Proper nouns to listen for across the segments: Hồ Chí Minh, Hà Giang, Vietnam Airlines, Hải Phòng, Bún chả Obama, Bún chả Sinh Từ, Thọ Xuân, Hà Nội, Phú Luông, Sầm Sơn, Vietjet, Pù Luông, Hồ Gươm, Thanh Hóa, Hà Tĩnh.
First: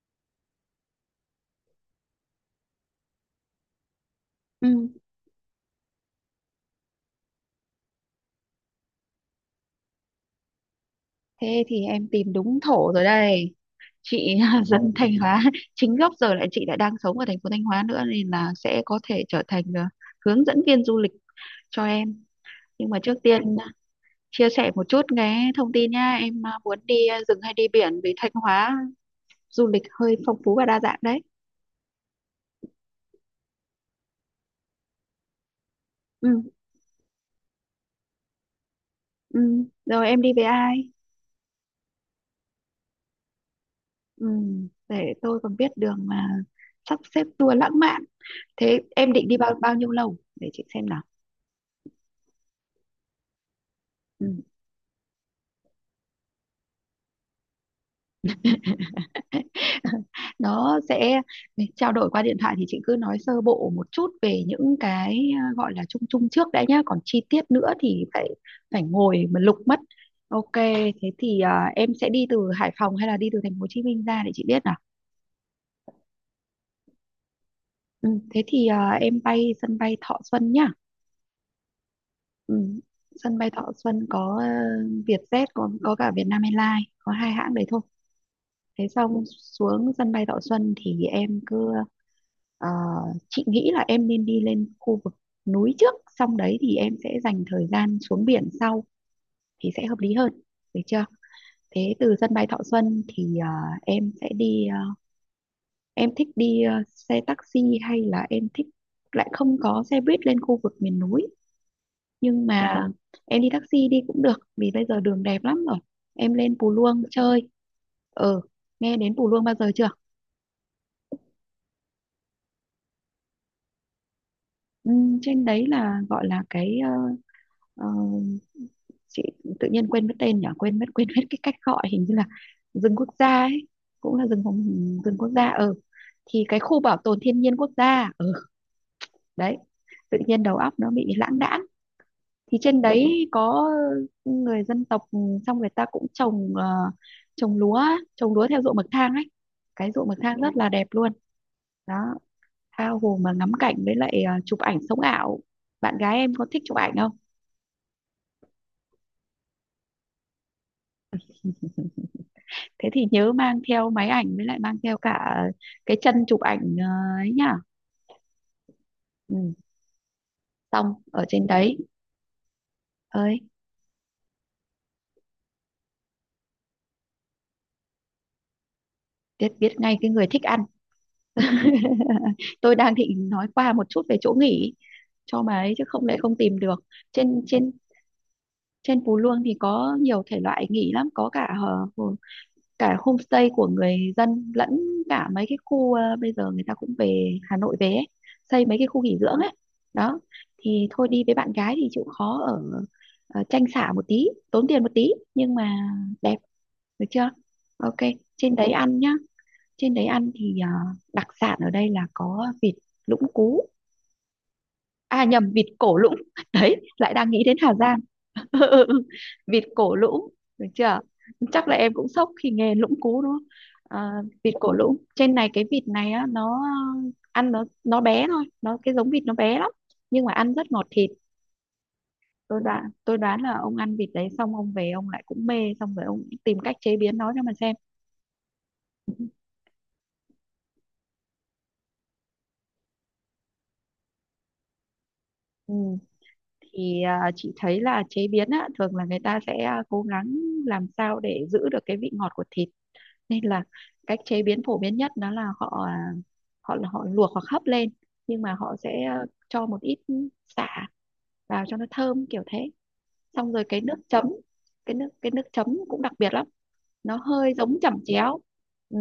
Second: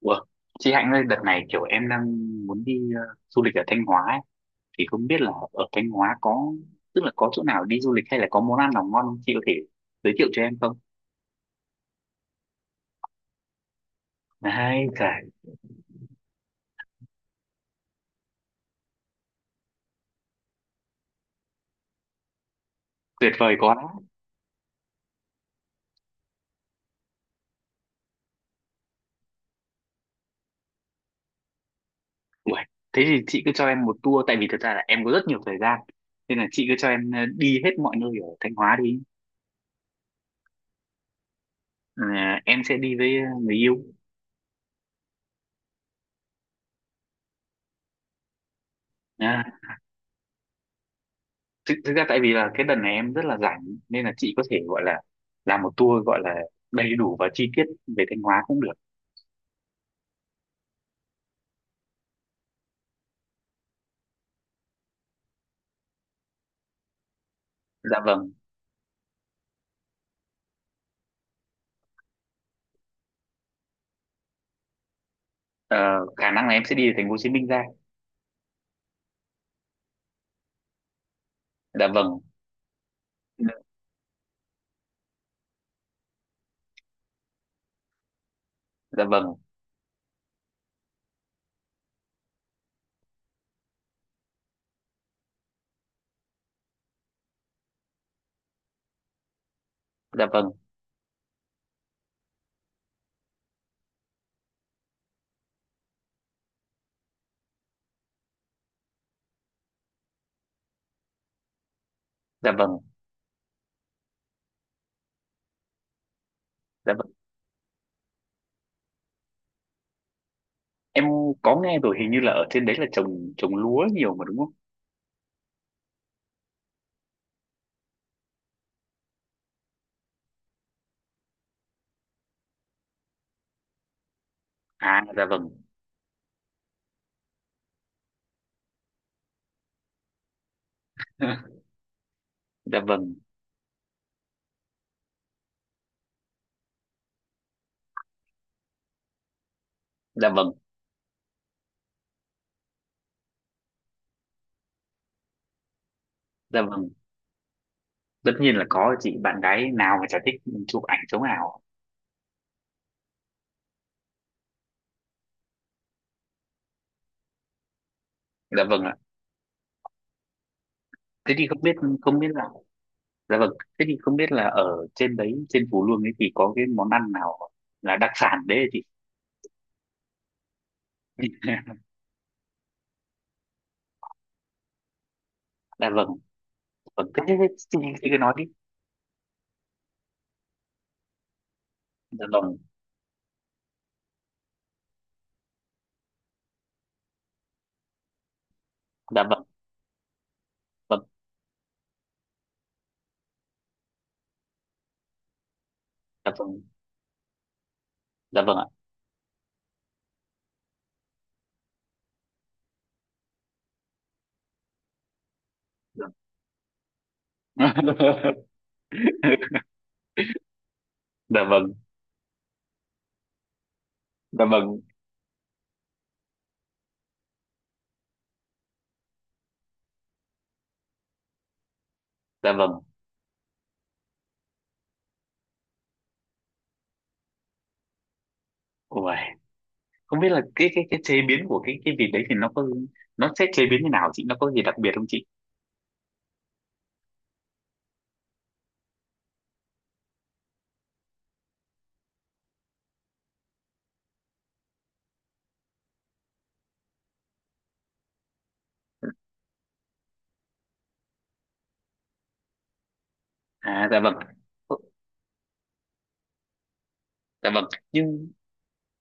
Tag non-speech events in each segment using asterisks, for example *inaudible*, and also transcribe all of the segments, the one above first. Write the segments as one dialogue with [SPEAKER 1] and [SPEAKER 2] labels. [SPEAKER 1] Ủa, chị Hạnh ơi, đợt này kiểu em đang muốn đi du lịch ở Thanh Hóa ấy. Thì
[SPEAKER 2] Ừ,
[SPEAKER 1] không biết là ở Thanh Hóa có, tức là có chỗ nào đi du lịch hay là có món ăn nào ngon không? Chị có thể giới thiệu cho em không?
[SPEAKER 2] thế thì em tìm đúng thổ rồi đây chị. *laughs*
[SPEAKER 1] Đấy,
[SPEAKER 2] Dân Thanh
[SPEAKER 1] trời,
[SPEAKER 2] Hóa chính gốc, giờ lại chị lại đang sống ở thành phố Thanh Hóa nữa, nên là sẽ có thể trở thành hướng dẫn viên du lịch cho em. Nhưng mà trước
[SPEAKER 1] tuyệt
[SPEAKER 2] tiên,
[SPEAKER 1] vời quá.
[SPEAKER 2] chia sẻ một chút cái thông tin nha em, muốn đi rừng hay đi biển, vì Thanh Hóa du lịch hơi phong phú và đa dạng đấy.
[SPEAKER 1] Ủa, thế thì chị cứ cho em một tour, tại vì thật ra là em có rất nhiều thời gian. Nên là
[SPEAKER 2] Ừ,
[SPEAKER 1] chị cứ cho em đi hết mọi nơi ở Thanh Hóa đi.
[SPEAKER 2] ừ. Rồi em đi với ai?
[SPEAKER 1] Ờ, em sẽ đi với người yêu.
[SPEAKER 2] Ừ, để tôi còn biết đường mà sắp xếp tour lãng mạn. Thế em định đi
[SPEAKER 1] À,
[SPEAKER 2] bao bao nhiêu lâu để chị xem nào?
[SPEAKER 1] thực ra tại vì là cái đợt này em rất là rảnh nên là
[SPEAKER 2] Ừ.
[SPEAKER 1] chị có thể gọi là làm một tour gọi là đầy đủ và chi tiết về Thanh Hóa cũng được.
[SPEAKER 2] *laughs* Nó sẽ trao đổi qua điện thoại, thì chị cứ nói sơ bộ một chút về những cái, gọi là chung chung trước đã nhá, còn chi tiết nữa
[SPEAKER 1] Dạ
[SPEAKER 2] thì phải
[SPEAKER 1] vâng.
[SPEAKER 2] phải ngồi mà lục mất. Ok, thế thì em sẽ đi từ Hải Phòng hay là đi từ thành phố Hồ Chí Minh ra để chị biết nào?
[SPEAKER 1] Ờ, khả năng là em sẽ đi từ thành phố Hồ Chí Minh ra.
[SPEAKER 2] Ừ, thế thì em bay sân bay Thọ Xuân nhá.
[SPEAKER 1] Dạ vâng.
[SPEAKER 2] Ừ, sân bay Thọ Xuân có Vietjet, có cả Vietnam Airlines, có hai hãng đấy thôi. Thế
[SPEAKER 1] Dạ
[SPEAKER 2] xong
[SPEAKER 1] vâng.
[SPEAKER 2] xuống sân bay Thọ Xuân thì ờ, chị nghĩ là em nên đi lên khu vực núi trước, xong đấy thì em sẽ dành thời gian xuống biển sau thì sẽ hợp lý
[SPEAKER 1] Dạ
[SPEAKER 2] hơn.
[SPEAKER 1] vâng.
[SPEAKER 2] Được chưa? Thế từ sân bay Thọ Xuân thì em sẽ đi ờ, em thích đi xe taxi hay là em thích, lại không có xe buýt lên khu vực miền núi, nhưng
[SPEAKER 1] Dạ vâng.
[SPEAKER 2] mà em đi taxi đi cũng được vì bây giờ đường đẹp lắm rồi. Em lên Pù
[SPEAKER 1] Dạ
[SPEAKER 2] Luông
[SPEAKER 1] vâng.
[SPEAKER 2] chơi. Ừ, nghe đến Pù Luông bao giờ chưa?
[SPEAKER 1] Em có nghe rồi, hình như là ở trên đấy là trồng trồng lúa nhiều mà đúng không?
[SPEAKER 2] Trên đấy là gọi là cái, ờ, chị tự nhiên quên mất tên nhỉ, quên mất cái cách gọi hình như là rừng quốc gia ấy, cũng là rừng phòng,
[SPEAKER 1] À,
[SPEAKER 2] rừng
[SPEAKER 1] dạ
[SPEAKER 2] quốc
[SPEAKER 1] vâng.
[SPEAKER 2] gia. Ừ thì cái khu bảo tồn thiên nhiên quốc gia. Ừ Đấy, tự nhiên đầu óc nó bị lãng đãng.
[SPEAKER 1] *laughs*
[SPEAKER 2] Thì
[SPEAKER 1] dạ
[SPEAKER 2] trên
[SPEAKER 1] vâng.
[SPEAKER 2] đấy có người dân tộc, xong người ta cũng trồng lúa á, trồng lúa theo ruộng bậc thang ấy, cái ruộng bậc
[SPEAKER 1] Dạ
[SPEAKER 2] thang
[SPEAKER 1] vâng.
[SPEAKER 2] rất là đẹp luôn. Đó, tha hồ mà ngắm cảnh với lại chụp ảnh sống ảo. Bạn gái em có thích
[SPEAKER 1] Dạ
[SPEAKER 2] chụp
[SPEAKER 1] vâng.
[SPEAKER 2] ảnh không?
[SPEAKER 1] Tất nhiên là có chị, bạn gái nào mà chả thích chụp ảnh chống ảo.
[SPEAKER 2] Thế thì nhớ mang theo máy ảnh với lại mang theo cả cái chân chụp ảnh, ấy nhá.
[SPEAKER 1] Dạ vâng ạ.
[SPEAKER 2] Ừ, xong ở
[SPEAKER 1] Thế
[SPEAKER 2] trên
[SPEAKER 1] thì không
[SPEAKER 2] đấy.
[SPEAKER 1] biết, không biết là, dạ
[SPEAKER 2] Ơi,
[SPEAKER 1] vâng, thế thì không biết là ở trên đấy, trên Phú Luông ấy, thì có cái món ăn nào là đặc sản đấy hả chị?
[SPEAKER 2] biết biết ngay cái người thích ăn.
[SPEAKER 1] *laughs*
[SPEAKER 2] *laughs* Tôi đang định nói qua một chút về chỗ nghỉ cho bà ấy chứ
[SPEAKER 1] dạ
[SPEAKER 2] không
[SPEAKER 1] vâng.
[SPEAKER 2] lẽ không tìm được.
[SPEAKER 1] Vâng, thế, thế,
[SPEAKER 2] trên
[SPEAKER 1] thế,
[SPEAKER 2] trên
[SPEAKER 1] chị cứ nói đi.
[SPEAKER 2] trên Phú Luông thì có nhiều thể loại nghỉ lắm, có cả ờ,
[SPEAKER 1] Dạ vâng.
[SPEAKER 2] cả homestay của người dân, lẫn cả mấy cái khu, bây giờ người ta cũng về Hà Nội về ấy, xây mấy cái khu nghỉ
[SPEAKER 1] Dạ
[SPEAKER 2] dưỡng
[SPEAKER 1] vâng.
[SPEAKER 2] ấy. Đó, thì
[SPEAKER 1] Vâng.
[SPEAKER 2] thôi đi với bạn gái thì chịu khó ở, tranh xả một tí, tốn tiền một tí, nhưng mà
[SPEAKER 1] Dạ
[SPEAKER 2] đẹp.
[SPEAKER 1] vâng.
[SPEAKER 2] Được chưa? Ok.
[SPEAKER 1] Dạ
[SPEAKER 2] Trên
[SPEAKER 1] vâng ạ.
[SPEAKER 2] đấy ăn nhá. Trên đấy ăn thì đặc sản ở đây là có vịt lũng cú, à nhầm, vịt cổ
[SPEAKER 1] Dạ.
[SPEAKER 2] lũng. *laughs* Đấy lại đang nghĩ đến Hà Giang.
[SPEAKER 1] *laughs*
[SPEAKER 2] *laughs* Vịt cổ lũng. Được chưa?
[SPEAKER 1] Dạ
[SPEAKER 2] Chắc
[SPEAKER 1] vâng.
[SPEAKER 2] là em cũng sốc khi nghe lũng cú đúng không? À,
[SPEAKER 1] Dạ
[SPEAKER 2] vịt cổ
[SPEAKER 1] vâng.
[SPEAKER 2] lũng trên này, cái vịt này á, nó ăn nó bé thôi, nó cái giống vịt nó bé lắm nhưng mà ăn rất ngọt thịt.
[SPEAKER 1] Dạ
[SPEAKER 2] tôi
[SPEAKER 1] vâng.
[SPEAKER 2] đoán tôi đoán là ông ăn vịt đấy xong ông về ông lại cũng mê, xong rồi ông tìm cách chế biến nó cho mà xem.
[SPEAKER 1] Ôi, không biết là cái chế biến của cái vịt đấy thì nó có, nó sẽ chế biến như nào chị, nó có gì đặc biệt không chị?
[SPEAKER 2] Ừ, thì chị thấy là chế biến á, thường là người ta sẽ, cố gắng làm sao để giữ được cái vị ngọt của thịt, nên là cách chế biến phổ biến nhất đó là họ, họ luộc hoặc hấp lên. Nhưng mà họ sẽ cho một ít sả vào cho nó thơm kiểu thế, xong rồi
[SPEAKER 1] À, dạ vâng. Ờ,
[SPEAKER 2] cái nước chấm cũng đặc biệt lắm, nó
[SPEAKER 1] dạ
[SPEAKER 2] hơi
[SPEAKER 1] vâng.
[SPEAKER 2] giống chẩm
[SPEAKER 1] nhưng
[SPEAKER 2] chéo. Ừ.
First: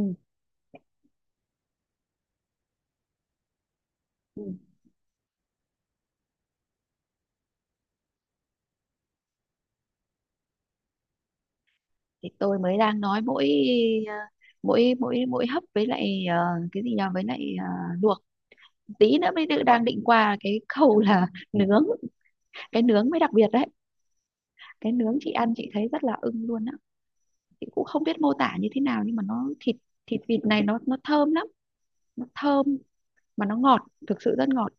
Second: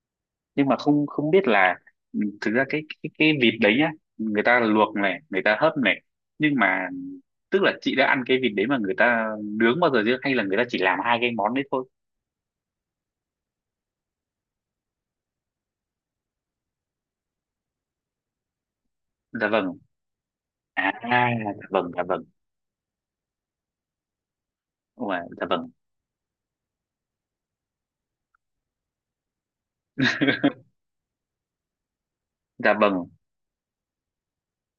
[SPEAKER 1] nhưng mà không không biết là, thực ra cái vịt đấy nhá, người
[SPEAKER 2] Ừ.
[SPEAKER 1] ta luộc này, người ta hấp này, nhưng mà tức là chị đã ăn cái vịt đấy mà người ta nướng bao giờ chưa, hay là người ta chỉ làm hai cái món đấy thôi?
[SPEAKER 2] Thì tôi mới đang nói mỗi, ờ, mỗi mỗi mỗi hấp với lại, cái gì nhỉ, với lại luộc, tí nữa mới
[SPEAKER 1] Dạ
[SPEAKER 2] tự
[SPEAKER 1] vâng.
[SPEAKER 2] đang định qua cái
[SPEAKER 1] À,
[SPEAKER 2] khâu là
[SPEAKER 1] dạ
[SPEAKER 2] *laughs* nướng.
[SPEAKER 1] vâng. Dạ vâng.
[SPEAKER 2] Cái nướng mới đặc biệt đấy, cái nướng
[SPEAKER 1] Ôi,
[SPEAKER 2] chị
[SPEAKER 1] dạ
[SPEAKER 2] ăn chị
[SPEAKER 1] vâng.
[SPEAKER 2] thấy rất là ưng luôn. Chị cũng không biết mô tả như thế nào, nhưng mà nó thịt thịt vịt này nó thơm lắm, nó thơm
[SPEAKER 1] Dạ vâng.
[SPEAKER 2] mà nó ngọt, thực sự rất ngọt.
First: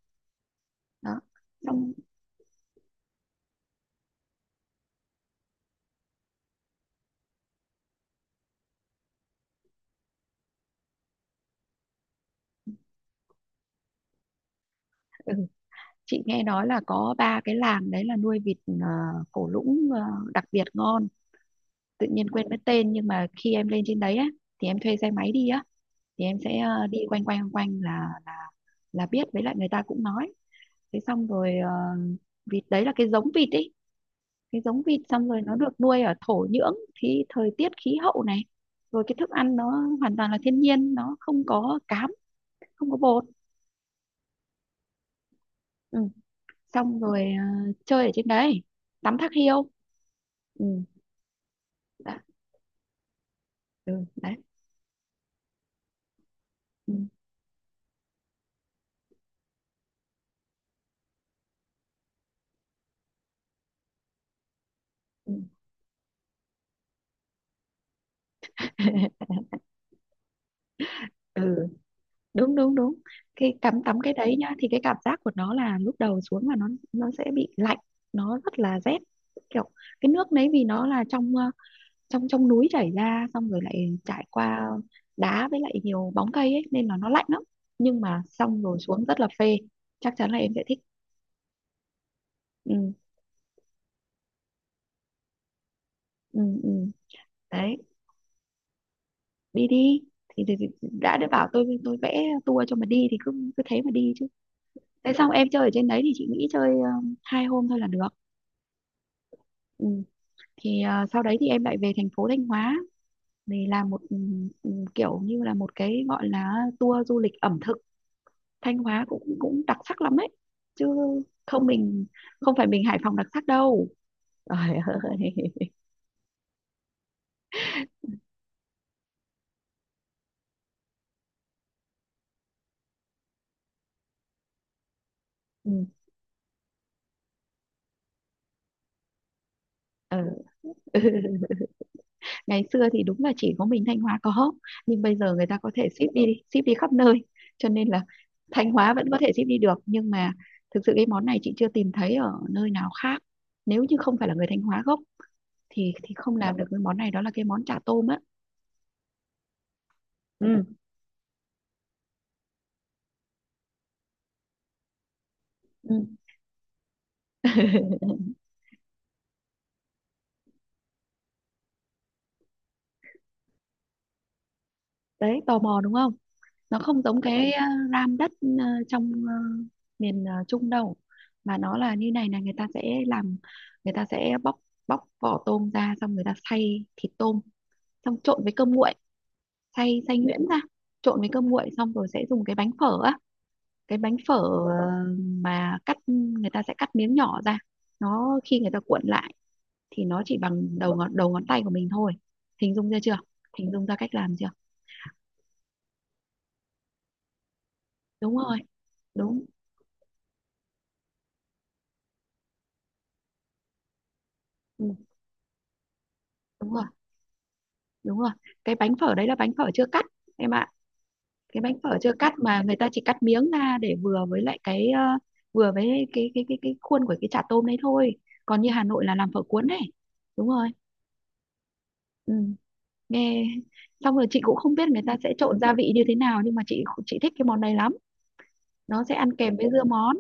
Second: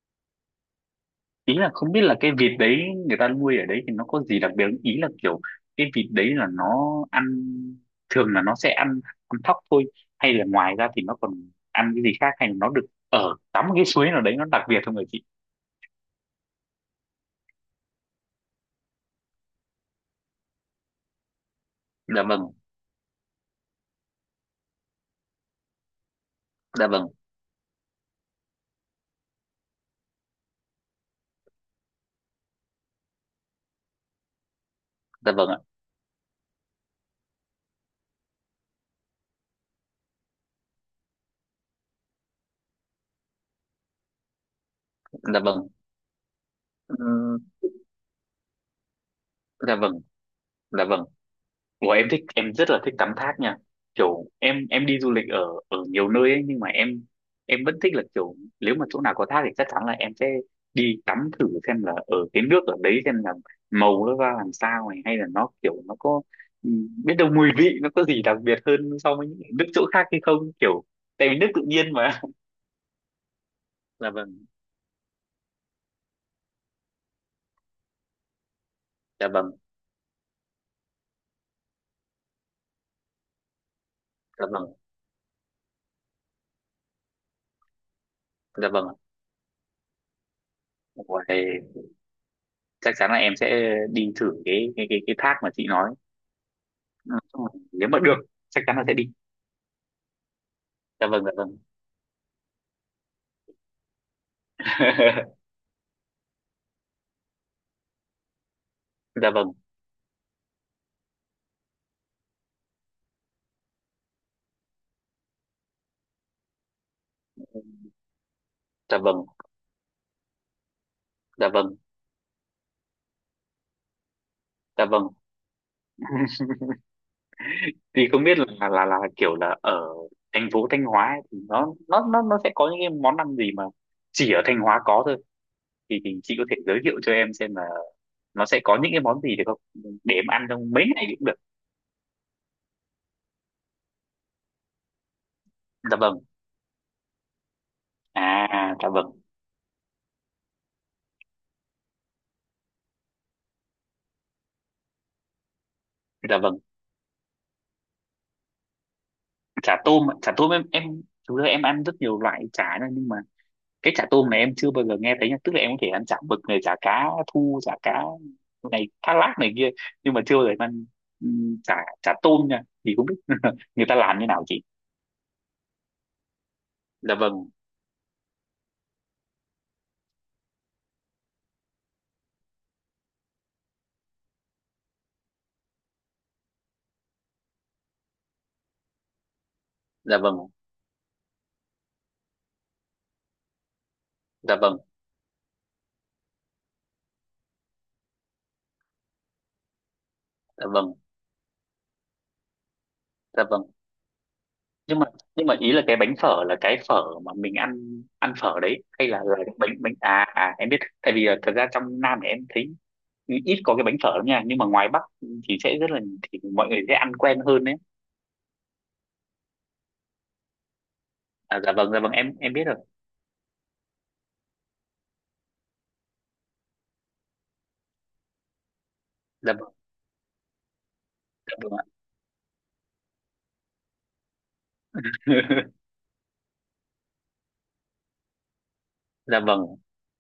[SPEAKER 2] Đó
[SPEAKER 1] Ý là
[SPEAKER 2] xong.
[SPEAKER 1] không biết là cái vịt đấy người ta nuôi ở đấy thì nó có gì đặc biệt không? Ý là kiểu cái vịt đấy là nó ăn, thường là nó sẽ ăn ăn thóc thôi, hay là ngoài ra thì nó còn ăn cái gì khác, hay là nó được ở tắm cái suối nào đấy nó đặc biệt không người chị?
[SPEAKER 2] Ừ, chị nghe nói là có ba cái làng đấy là nuôi vịt, cổ lũng, đặc biệt ngon, tự
[SPEAKER 1] Dạ
[SPEAKER 2] nhiên
[SPEAKER 1] vâng.
[SPEAKER 2] quên mất tên. Nhưng mà khi em lên trên đấy á thì em thuê xe máy đi á, thì em sẽ
[SPEAKER 1] Dạ
[SPEAKER 2] đi
[SPEAKER 1] vâng.
[SPEAKER 2] quanh quanh quanh quanh là biết, với lại người ta cũng nói. Thế xong rồi vịt đấy là cái giống vịt ý, cái giống vịt, xong
[SPEAKER 1] Dạ
[SPEAKER 2] rồi
[SPEAKER 1] vâng
[SPEAKER 2] nó
[SPEAKER 1] ạ.
[SPEAKER 2] được nuôi ở thổ nhưỡng thì thời tiết khí hậu này, rồi cái thức ăn nó hoàn toàn là thiên nhiên, nó không có cám, không có bột.
[SPEAKER 1] Dạ vâng.
[SPEAKER 2] Ừ, xong rồi
[SPEAKER 1] Ừm.
[SPEAKER 2] chơi ở trên đấy tắm thác hiêu.
[SPEAKER 1] Dạ vâng.
[SPEAKER 2] Ừ.
[SPEAKER 1] Dạ vâng. Ủa, em
[SPEAKER 2] Đã.
[SPEAKER 1] thích em rất là thích tắm thác nha.
[SPEAKER 2] Ừ,
[SPEAKER 1] Kiểu
[SPEAKER 2] đấy.
[SPEAKER 1] em đi du lịch ở ở nhiều nơi ấy, nhưng mà
[SPEAKER 2] Ừ.
[SPEAKER 1] em vẫn thích là kiểu nếu mà chỗ nào có thác thì chắc chắn là em sẽ đi tắm thử xem là ở cái nước ở đấy, xem là màu nó ra làm sao này, hay là
[SPEAKER 2] Ừ.
[SPEAKER 1] nó kiểu nó có, ừ, biết đâu mùi vị nó có gì đặc biệt hơn so
[SPEAKER 2] *laughs*
[SPEAKER 1] với những nước chỗ khác hay không kiểu, tại vì nước tự
[SPEAKER 2] Ừ,
[SPEAKER 1] nhiên mà.
[SPEAKER 2] đúng đúng đúng. Cái tắm
[SPEAKER 1] *laughs*
[SPEAKER 2] tắm
[SPEAKER 1] dạ
[SPEAKER 2] cái đấy
[SPEAKER 1] vâng.
[SPEAKER 2] nhá, thì cái cảm giác của nó là lúc đầu xuống là nó sẽ bị lạnh, nó rất là rét
[SPEAKER 1] Dạ vâng.
[SPEAKER 2] kiểu. Cái nước đấy vì nó là trong, ờ, trong trong núi chảy ra, xong rồi lại trải
[SPEAKER 1] Dạ
[SPEAKER 2] qua
[SPEAKER 1] vâng.
[SPEAKER 2] đá với lại nhiều bóng cây ấy nên là nó lạnh lắm. Nhưng mà xong
[SPEAKER 1] Dạ
[SPEAKER 2] rồi
[SPEAKER 1] vâng.
[SPEAKER 2] xuống rất là phê, chắc chắn là em sẽ thích.
[SPEAKER 1] Ủa, thì
[SPEAKER 2] Ừ,
[SPEAKER 1] chắc chắn là em sẽ đi thử cái thác mà chị nói.
[SPEAKER 2] ừ, ừ.
[SPEAKER 1] Ừ,
[SPEAKER 2] Đấy,
[SPEAKER 1] nếu mà được chắc chắn là sẽ đi.
[SPEAKER 2] đi đi. Thì
[SPEAKER 1] Dạ
[SPEAKER 2] đã
[SPEAKER 1] vâng.
[SPEAKER 2] đã
[SPEAKER 1] Dạ
[SPEAKER 2] bảo
[SPEAKER 1] vâng.
[SPEAKER 2] tôi, vẽ tour cho mà đi thì cứ cứ thế mà đi chứ. Thế xong em
[SPEAKER 1] *laughs*
[SPEAKER 2] chơi ở trên đấy thì chị nghĩ chơi hai hôm thôi là được.
[SPEAKER 1] dạ vâng.
[SPEAKER 2] Ừ, thì sau đấy thì em lại về thành phố Thanh Hóa để làm một, kiểu như là một cái gọi là tour du lịch ẩm thực, Thanh
[SPEAKER 1] Dạ
[SPEAKER 2] Hóa
[SPEAKER 1] vâng.
[SPEAKER 2] cũng cũng đặc sắc lắm ấy chứ,
[SPEAKER 1] Dạ
[SPEAKER 2] không
[SPEAKER 1] vâng.
[SPEAKER 2] mình không phải mình Hải Phòng đặc sắc đâu. Trời
[SPEAKER 1] Dạ vâng.
[SPEAKER 2] ơi.
[SPEAKER 1] Thì không biết là kiểu là ở thành phố Thanh Hóa ấy, thì nó sẽ có những cái món ăn gì mà chỉ ở Thanh Hóa có thôi,
[SPEAKER 2] *laughs* Ừ.
[SPEAKER 1] thì chị có thể giới thiệu cho em xem là nó sẽ có những cái món gì được không, để em
[SPEAKER 2] Ừ.
[SPEAKER 1] ăn trong mấy ngày cũng được?
[SPEAKER 2] *laughs* Ngày xưa thì đúng là chỉ có mình Thanh Hóa có, nhưng bây giờ người ta có thể
[SPEAKER 1] Dạ vâng.
[SPEAKER 2] ship đi khắp nơi, cho nên là Thanh
[SPEAKER 1] À, dạ
[SPEAKER 2] Hóa
[SPEAKER 1] vâng.
[SPEAKER 2] vẫn có thể ship đi được nhưng mà thực sự cái món này chị chưa tìm thấy ở nơi nào khác, nếu như không phải là người Thanh Hóa gốc thì không
[SPEAKER 1] Dạ
[SPEAKER 2] làm
[SPEAKER 1] vâng.
[SPEAKER 2] được cái món này, đó là cái món chả tôm á.
[SPEAKER 1] Chả tôm ạ. Chả tôm em
[SPEAKER 2] Ừ.
[SPEAKER 1] em thực ra em ăn rất nhiều loại chả nhá, nhưng mà cái chả tôm này em chưa bao giờ nghe thấy nha, tức là em có thể
[SPEAKER 2] Ừ.
[SPEAKER 1] ăn chả mực này, chả cá thu, chả cá
[SPEAKER 2] *laughs*
[SPEAKER 1] này, thác lác này kia, nhưng mà chưa bao giờ em ăn chả chả tôm nha, thì không biết *laughs* người ta làm như nào chị?
[SPEAKER 2] Đấy, tò mò đúng không? Nó không
[SPEAKER 1] Dạ
[SPEAKER 2] giống
[SPEAKER 1] vâng.
[SPEAKER 2] cái, ram đất trong miền Trung đâu, mà nó là như này, là người ta sẽ làm, người ta sẽ bóc bóc vỏ tôm ra, xong người ta xay thịt tôm, xong trộn với cơm nguội, xay xay
[SPEAKER 1] Dạ vâng.
[SPEAKER 2] nhuyễn ra, trộn với cơm nguội, xong rồi sẽ dùng cái bánh phở á, cái bánh phở
[SPEAKER 1] Dạ vâng.
[SPEAKER 2] ờ, mà cắt, người ta sẽ cắt miếng nhỏ ra. Nó khi người ta cuộn lại thì nó chỉ
[SPEAKER 1] Dạ
[SPEAKER 2] bằng
[SPEAKER 1] vâng.
[SPEAKER 2] đầu ngón tay của mình thôi. Hình dung ra chưa?
[SPEAKER 1] Dạ vâng.
[SPEAKER 2] Hình dung ra cách làm chưa?
[SPEAKER 1] Nhưng mà nhưng mà ý là cái bánh phở là cái phở mà mình ăn ăn
[SPEAKER 2] Đúng rồi,
[SPEAKER 1] phở đấy, hay là
[SPEAKER 2] đúng.
[SPEAKER 1] cái bánh bánh à, à em biết. Tại vì thật ra trong Nam này em thấy ít có cái bánh phở lắm nha, nhưng mà ngoài
[SPEAKER 2] Ừ,
[SPEAKER 1] Bắc thì sẽ rất là, thì mọi
[SPEAKER 2] đúng
[SPEAKER 1] người
[SPEAKER 2] rồi,
[SPEAKER 1] sẽ ăn quen hơn đấy.
[SPEAKER 2] đúng rồi, cái bánh phở đấy là bánh phở chưa cắt em ạ. Cái
[SPEAKER 1] À, dạ
[SPEAKER 2] bánh
[SPEAKER 1] vâng.
[SPEAKER 2] phở
[SPEAKER 1] Dạ
[SPEAKER 2] chưa
[SPEAKER 1] vâng.
[SPEAKER 2] cắt
[SPEAKER 1] Em
[SPEAKER 2] mà
[SPEAKER 1] biết
[SPEAKER 2] người
[SPEAKER 1] rồi.
[SPEAKER 2] ta chỉ cắt miếng ra để vừa với lại cái, ờ, vừa với cái khuôn của cái chả tôm đấy thôi, còn như Hà Nội là làm phở
[SPEAKER 1] Dạ
[SPEAKER 2] cuốn
[SPEAKER 1] vâng.
[SPEAKER 2] này. Đúng rồi.
[SPEAKER 1] Dạ vâng.
[SPEAKER 2] Ừ. Nghe, xong rồi chị cũng không biết người ta sẽ trộn gia vị
[SPEAKER 1] *laughs*
[SPEAKER 2] như thế nào nhưng mà chị thích cái món này lắm, nó sẽ ăn
[SPEAKER 1] dạ
[SPEAKER 2] kèm
[SPEAKER 1] vâng.
[SPEAKER 2] với dưa món.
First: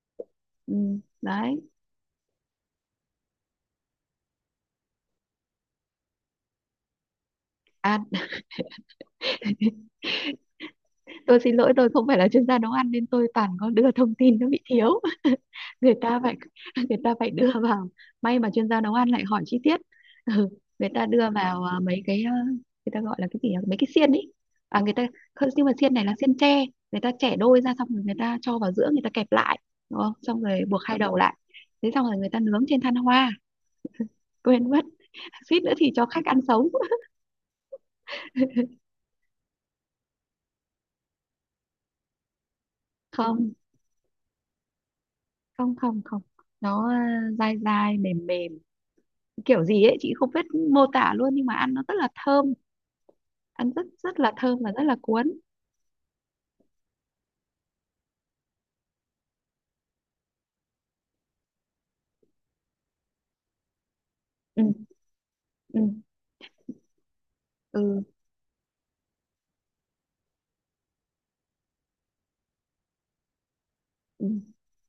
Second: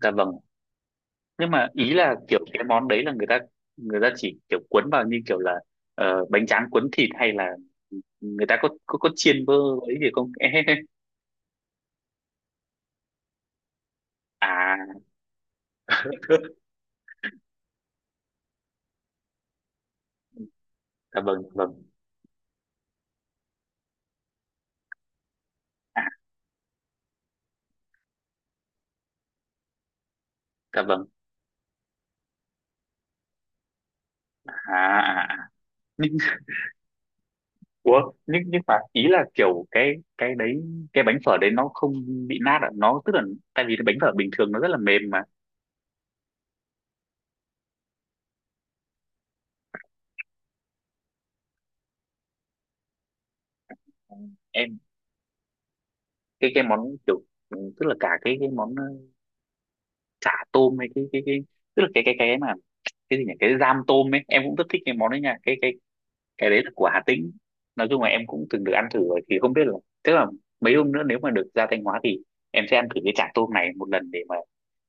[SPEAKER 1] Dạ vâng.
[SPEAKER 2] Ừ.
[SPEAKER 1] Nhưng
[SPEAKER 2] Đấy.
[SPEAKER 1] mà ý là kiểu cái món đấy là người ta chỉ kiểu cuốn vào như kiểu là bánh tráng cuốn thịt, hay là
[SPEAKER 2] À,
[SPEAKER 1] người ta có chiên bơ ấy gì không? *laughs*
[SPEAKER 2] tôi xin lỗi, tôi không phải là chuyên gia nấu ăn nên tôi toàn có đưa thông tin nó bị
[SPEAKER 1] à,
[SPEAKER 2] thiếu. *laughs* người ta phải Người ta phải đưa vào, may mà chuyên gia nấu ăn lại hỏi chi tiết. *laughs* Ừ, người ta
[SPEAKER 1] dạ
[SPEAKER 2] đưa
[SPEAKER 1] vâng. Dạ
[SPEAKER 2] vào,
[SPEAKER 1] vâng.
[SPEAKER 2] mấy cái, người ta gọi là cái gì nhỉ? Mấy cái xiên ấy. À người ta, không, nhưng mà xiên
[SPEAKER 1] À,
[SPEAKER 2] này là xiên tre, người ta chẻ đôi ra xong rồi người ta cho vào giữa, người ta kẹp lại đúng không, xong rồi buộc
[SPEAKER 1] dạ
[SPEAKER 2] hai
[SPEAKER 1] vâng.
[SPEAKER 2] đầu lại. Thế xong rồi người ta nướng trên than hoa, quên
[SPEAKER 1] À,
[SPEAKER 2] mất.
[SPEAKER 1] à,
[SPEAKER 2] *laughs*
[SPEAKER 1] à.
[SPEAKER 2] Suýt nữa thì cho khách ăn sống. *laughs*
[SPEAKER 1] Ủa, nhưng mà ý là kiểu cái đấy, cái bánh phở đấy nó không bị nát à, nó tức là,
[SPEAKER 2] Không
[SPEAKER 1] tại vì cái bánh phở bình thường nó rất là mềm mà.
[SPEAKER 2] không không không, nó dai dai mềm mềm kiểu gì ấy chị không biết mô tả luôn, nhưng mà ăn nó rất là thơm, ăn rất rất là thơm và
[SPEAKER 1] Em
[SPEAKER 2] rất là cuốn.
[SPEAKER 1] cái món kiểu, tức là cả cái món chả tôm, hay cái, tức là cái mà, cái gì nhỉ, cái giam tôm ấy, em cũng rất thích
[SPEAKER 2] Ừ
[SPEAKER 1] cái món đấy nha, cái cái
[SPEAKER 2] ừ
[SPEAKER 1] cái đấy là của Hà Tĩnh. Nói chung
[SPEAKER 2] ừ,
[SPEAKER 1] là em cũng từng được ăn thử rồi, thì không biết là, tức là mấy hôm nữa nếu mà được ra Thanh Hóa thì em sẽ ăn thử cái chả tôm này một lần để
[SPEAKER 2] ừ.
[SPEAKER 1] mà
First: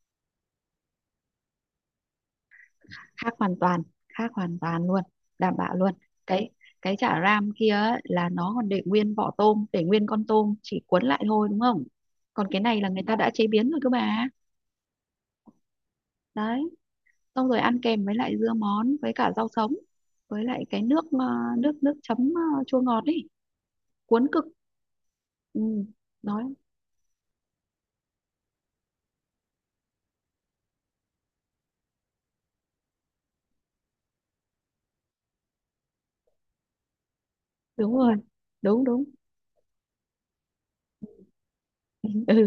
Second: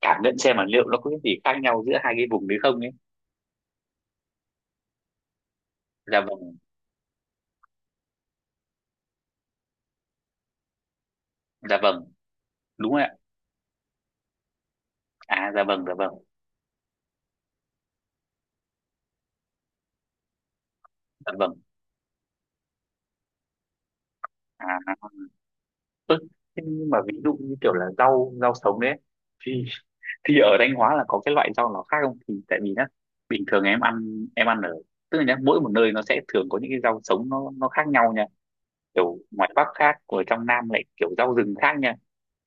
[SPEAKER 1] cảm nhận xem là liệu nó có cái gì khác nhau giữa hai cái vùng đấy không ấy.
[SPEAKER 2] Khác hoàn toàn, khác hoàn toàn luôn, đảm bảo luôn.
[SPEAKER 1] Dạ
[SPEAKER 2] cái
[SPEAKER 1] vâng.
[SPEAKER 2] cái chả ram kia ấy, là nó còn để nguyên vỏ tôm, để nguyên con tôm chỉ cuốn lại thôi đúng
[SPEAKER 1] Dạ
[SPEAKER 2] không?
[SPEAKER 1] vâng.
[SPEAKER 2] Còn cái này là
[SPEAKER 1] Đúng rồi
[SPEAKER 2] người
[SPEAKER 1] ạ.
[SPEAKER 2] ta đã chế biến rồi cơ bà.
[SPEAKER 1] À, dạ vâng. Dạ vâng.
[SPEAKER 2] Đấy, xong rồi ăn kèm với lại dưa món với cả rau sống, với lại cái nước ờ,
[SPEAKER 1] Dạ vâng.
[SPEAKER 2] nước nước chấm, chua ngọt ấy, cuốn cực.
[SPEAKER 1] À,
[SPEAKER 2] Ừ,
[SPEAKER 1] ớ,
[SPEAKER 2] nói
[SPEAKER 1] thế nhưng mà ví dụ như kiểu là rau rau sống đấy ấy, thì thì ở Thanh Hóa là có cái loại rau nào khác không, thì tại vì nhá bình thường em ăn ở, tức là nhá, mỗi một nơi nó sẽ thường có những cái rau sống nó khác
[SPEAKER 2] đúng
[SPEAKER 1] nhau
[SPEAKER 2] rồi,
[SPEAKER 1] nha,
[SPEAKER 2] đúng đúng.
[SPEAKER 1] kiểu ngoài Bắc khác ở trong Nam lại kiểu rau rừng khác nha.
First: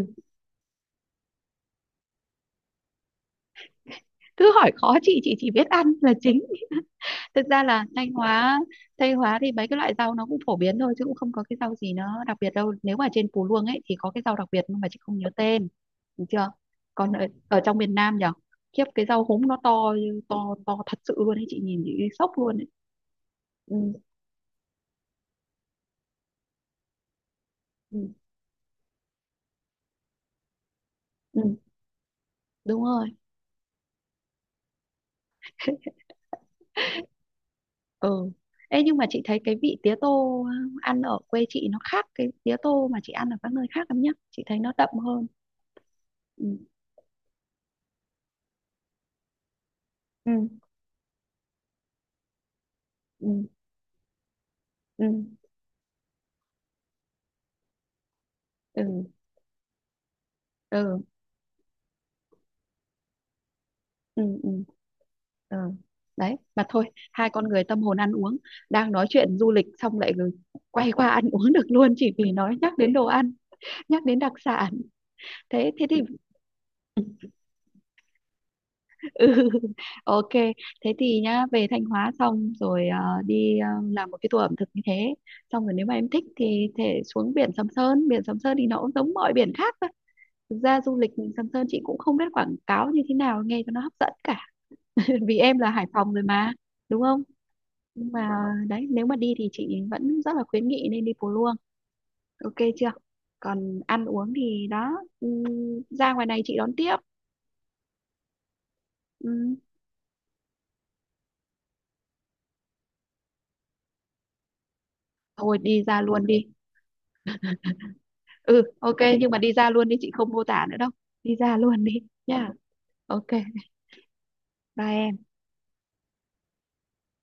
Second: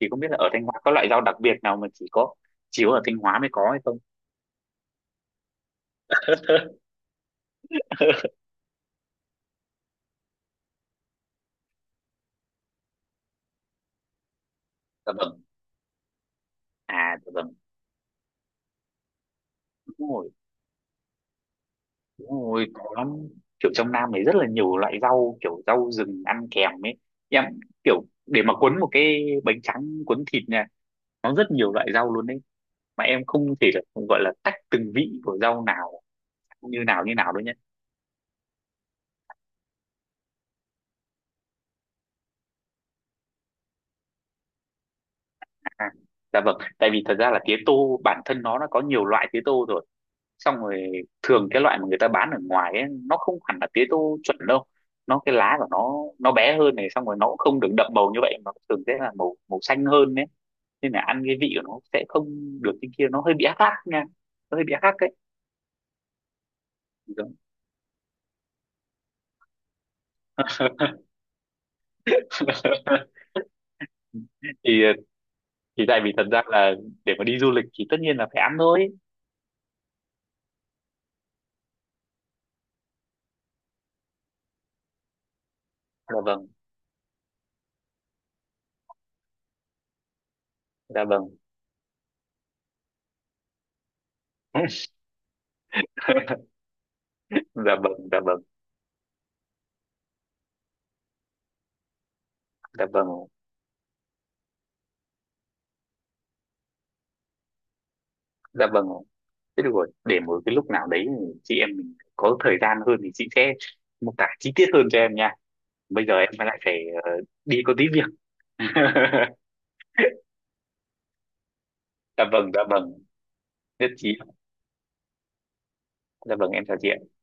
[SPEAKER 1] Thì không biết là ở Thanh Hóa có loại rau đặc biệt nào mà chỉ có ở Thanh Hóa mới có hay không?
[SPEAKER 2] cứ hỏi khó chị chỉ biết ăn là chính.
[SPEAKER 1] *laughs*
[SPEAKER 2] Thực ra là Thanh Hóa, Tây Hóa, thì mấy cái loại rau nó cũng phổ biến thôi chứ cũng không có cái rau gì nó đặc biệt đâu, nếu mà trên phú Luông ấy thì có cái rau đặc biệt nhưng mà chị
[SPEAKER 1] dạ
[SPEAKER 2] không nhớ
[SPEAKER 1] vâng.
[SPEAKER 2] tên. Được chưa? Còn
[SPEAKER 1] À, dạ vâng.
[SPEAKER 2] ở trong miền Nam nhỉ, khiếp cái rau húng nó to,
[SPEAKER 1] Đúng rồi,
[SPEAKER 2] to to thật sự luôn ấy, chị nhìn chị sốc
[SPEAKER 1] đúng
[SPEAKER 2] luôn ấy.
[SPEAKER 1] rồi, có lắm, kiểu
[SPEAKER 2] Ừ,
[SPEAKER 1] trong Nam này rất là nhiều loại rau, kiểu rau rừng ăn kèm ấy. Em
[SPEAKER 2] ừ,
[SPEAKER 1] kiểu để mà cuốn một cái bánh tráng cuốn thịt nha, nó
[SPEAKER 2] ừ,
[SPEAKER 1] rất nhiều loại rau luôn đấy,
[SPEAKER 2] đúng
[SPEAKER 1] mà
[SPEAKER 2] rồi.
[SPEAKER 1] em không thể là gọi là tách từng vị của rau nào như nào như nào đâu nhé.
[SPEAKER 2] Ừ, ê, nhưng mà chị thấy cái vị tía tô ăn ở quê chị nó khác cái tía tô mà chị ăn ở các nơi khác lắm nhá, chị thấy nó đậm hơn.
[SPEAKER 1] À, dạ
[SPEAKER 2] Ừ,
[SPEAKER 1] vâng, tại vì thật ra là tía tô bản thân nó đã có nhiều loại tía tô rồi,
[SPEAKER 2] ừ,
[SPEAKER 1] xong rồi thường cái loại mà người ta bán ở ngoài ấy, nó không
[SPEAKER 2] ừ,
[SPEAKER 1] hẳn là tía tô chuẩn đâu,
[SPEAKER 2] ừ.
[SPEAKER 1] nó cái lá của nó bé hơn này, xong rồi nó cũng không được đậm màu như vậy mà thường sẽ
[SPEAKER 2] Ừ
[SPEAKER 1] là màu màu xanh hơn đấy, nên là
[SPEAKER 2] ừ
[SPEAKER 1] ăn cái vị của nó sẽ không được, cái kia nó hơi bị ác ác nha,
[SPEAKER 2] ừ ừ
[SPEAKER 1] nó hơi bị ác ác đấy.
[SPEAKER 2] ừ. Đấy mà thôi, hai
[SPEAKER 1] Đúng.
[SPEAKER 2] con người tâm hồn ăn uống đang nói chuyện du lịch xong lại rồi quay qua ăn uống được luôn, chỉ vì nhắc đến đồ
[SPEAKER 1] *laughs*
[SPEAKER 2] ăn, nhắc đến đặc sản.
[SPEAKER 1] thì
[SPEAKER 2] thế
[SPEAKER 1] thì
[SPEAKER 2] thế thì.
[SPEAKER 1] tại vì thật ra là để mà đi du lịch thì tất nhiên là phải ăn thôi.
[SPEAKER 2] Ừ. *laughs* Ok, thế thì nhá, về Thanh Hóa xong rồi đi, làm một cái tour ẩm thực như thế, xong rồi nếu mà em
[SPEAKER 1] Dạ
[SPEAKER 2] thích
[SPEAKER 1] vâng.
[SPEAKER 2] thì thể xuống biển Sầm Sơn. Biển Sầm Sơn thì nó cũng giống mọi biển khác thôi, thực ra du
[SPEAKER 1] Dạ
[SPEAKER 2] lịch
[SPEAKER 1] vâng.
[SPEAKER 2] Sầm Sơn chị cũng không biết quảng cáo như thế nào nghe cho nó hấp dẫn cả. *laughs* Vì em là Hải Phòng rồi mà,
[SPEAKER 1] *laughs*
[SPEAKER 2] đúng không?
[SPEAKER 1] dạ vâng.
[SPEAKER 2] Nhưng
[SPEAKER 1] Dạ
[SPEAKER 2] mà
[SPEAKER 1] vâng.
[SPEAKER 2] đấy, nếu mà đi thì chị vẫn rất là khuyến nghị nên đi Pù Luông. Ok
[SPEAKER 1] Dạ
[SPEAKER 2] chưa?
[SPEAKER 1] vâng.
[SPEAKER 2] Còn ăn uống thì đó. ừm, Ra ngoài này chị đón tiếp.
[SPEAKER 1] Dạ vâng.
[SPEAKER 2] Ừm,
[SPEAKER 1] Thế được rồi, để một cái lúc nào đấy chị em mình có thời gian hơn thì chị sẽ mô tả chi tiết hơn cho em nha,
[SPEAKER 2] Thôi đi ra
[SPEAKER 1] bây giờ
[SPEAKER 2] luôn
[SPEAKER 1] em
[SPEAKER 2] đi.
[SPEAKER 1] lại phải ờ, đi có tí việc.
[SPEAKER 2] Ừ, ok, nhưng
[SPEAKER 1] *laughs*
[SPEAKER 2] mà đi ra luôn đi chị không mô tả nữa đâu. Đi ra luôn đi
[SPEAKER 1] dạ
[SPEAKER 2] nha.
[SPEAKER 1] vâng. Dạ vâng.
[SPEAKER 2] Ok,
[SPEAKER 1] Nhất trí.
[SPEAKER 2] bye em.
[SPEAKER 1] Dạ vâng, em chào chị.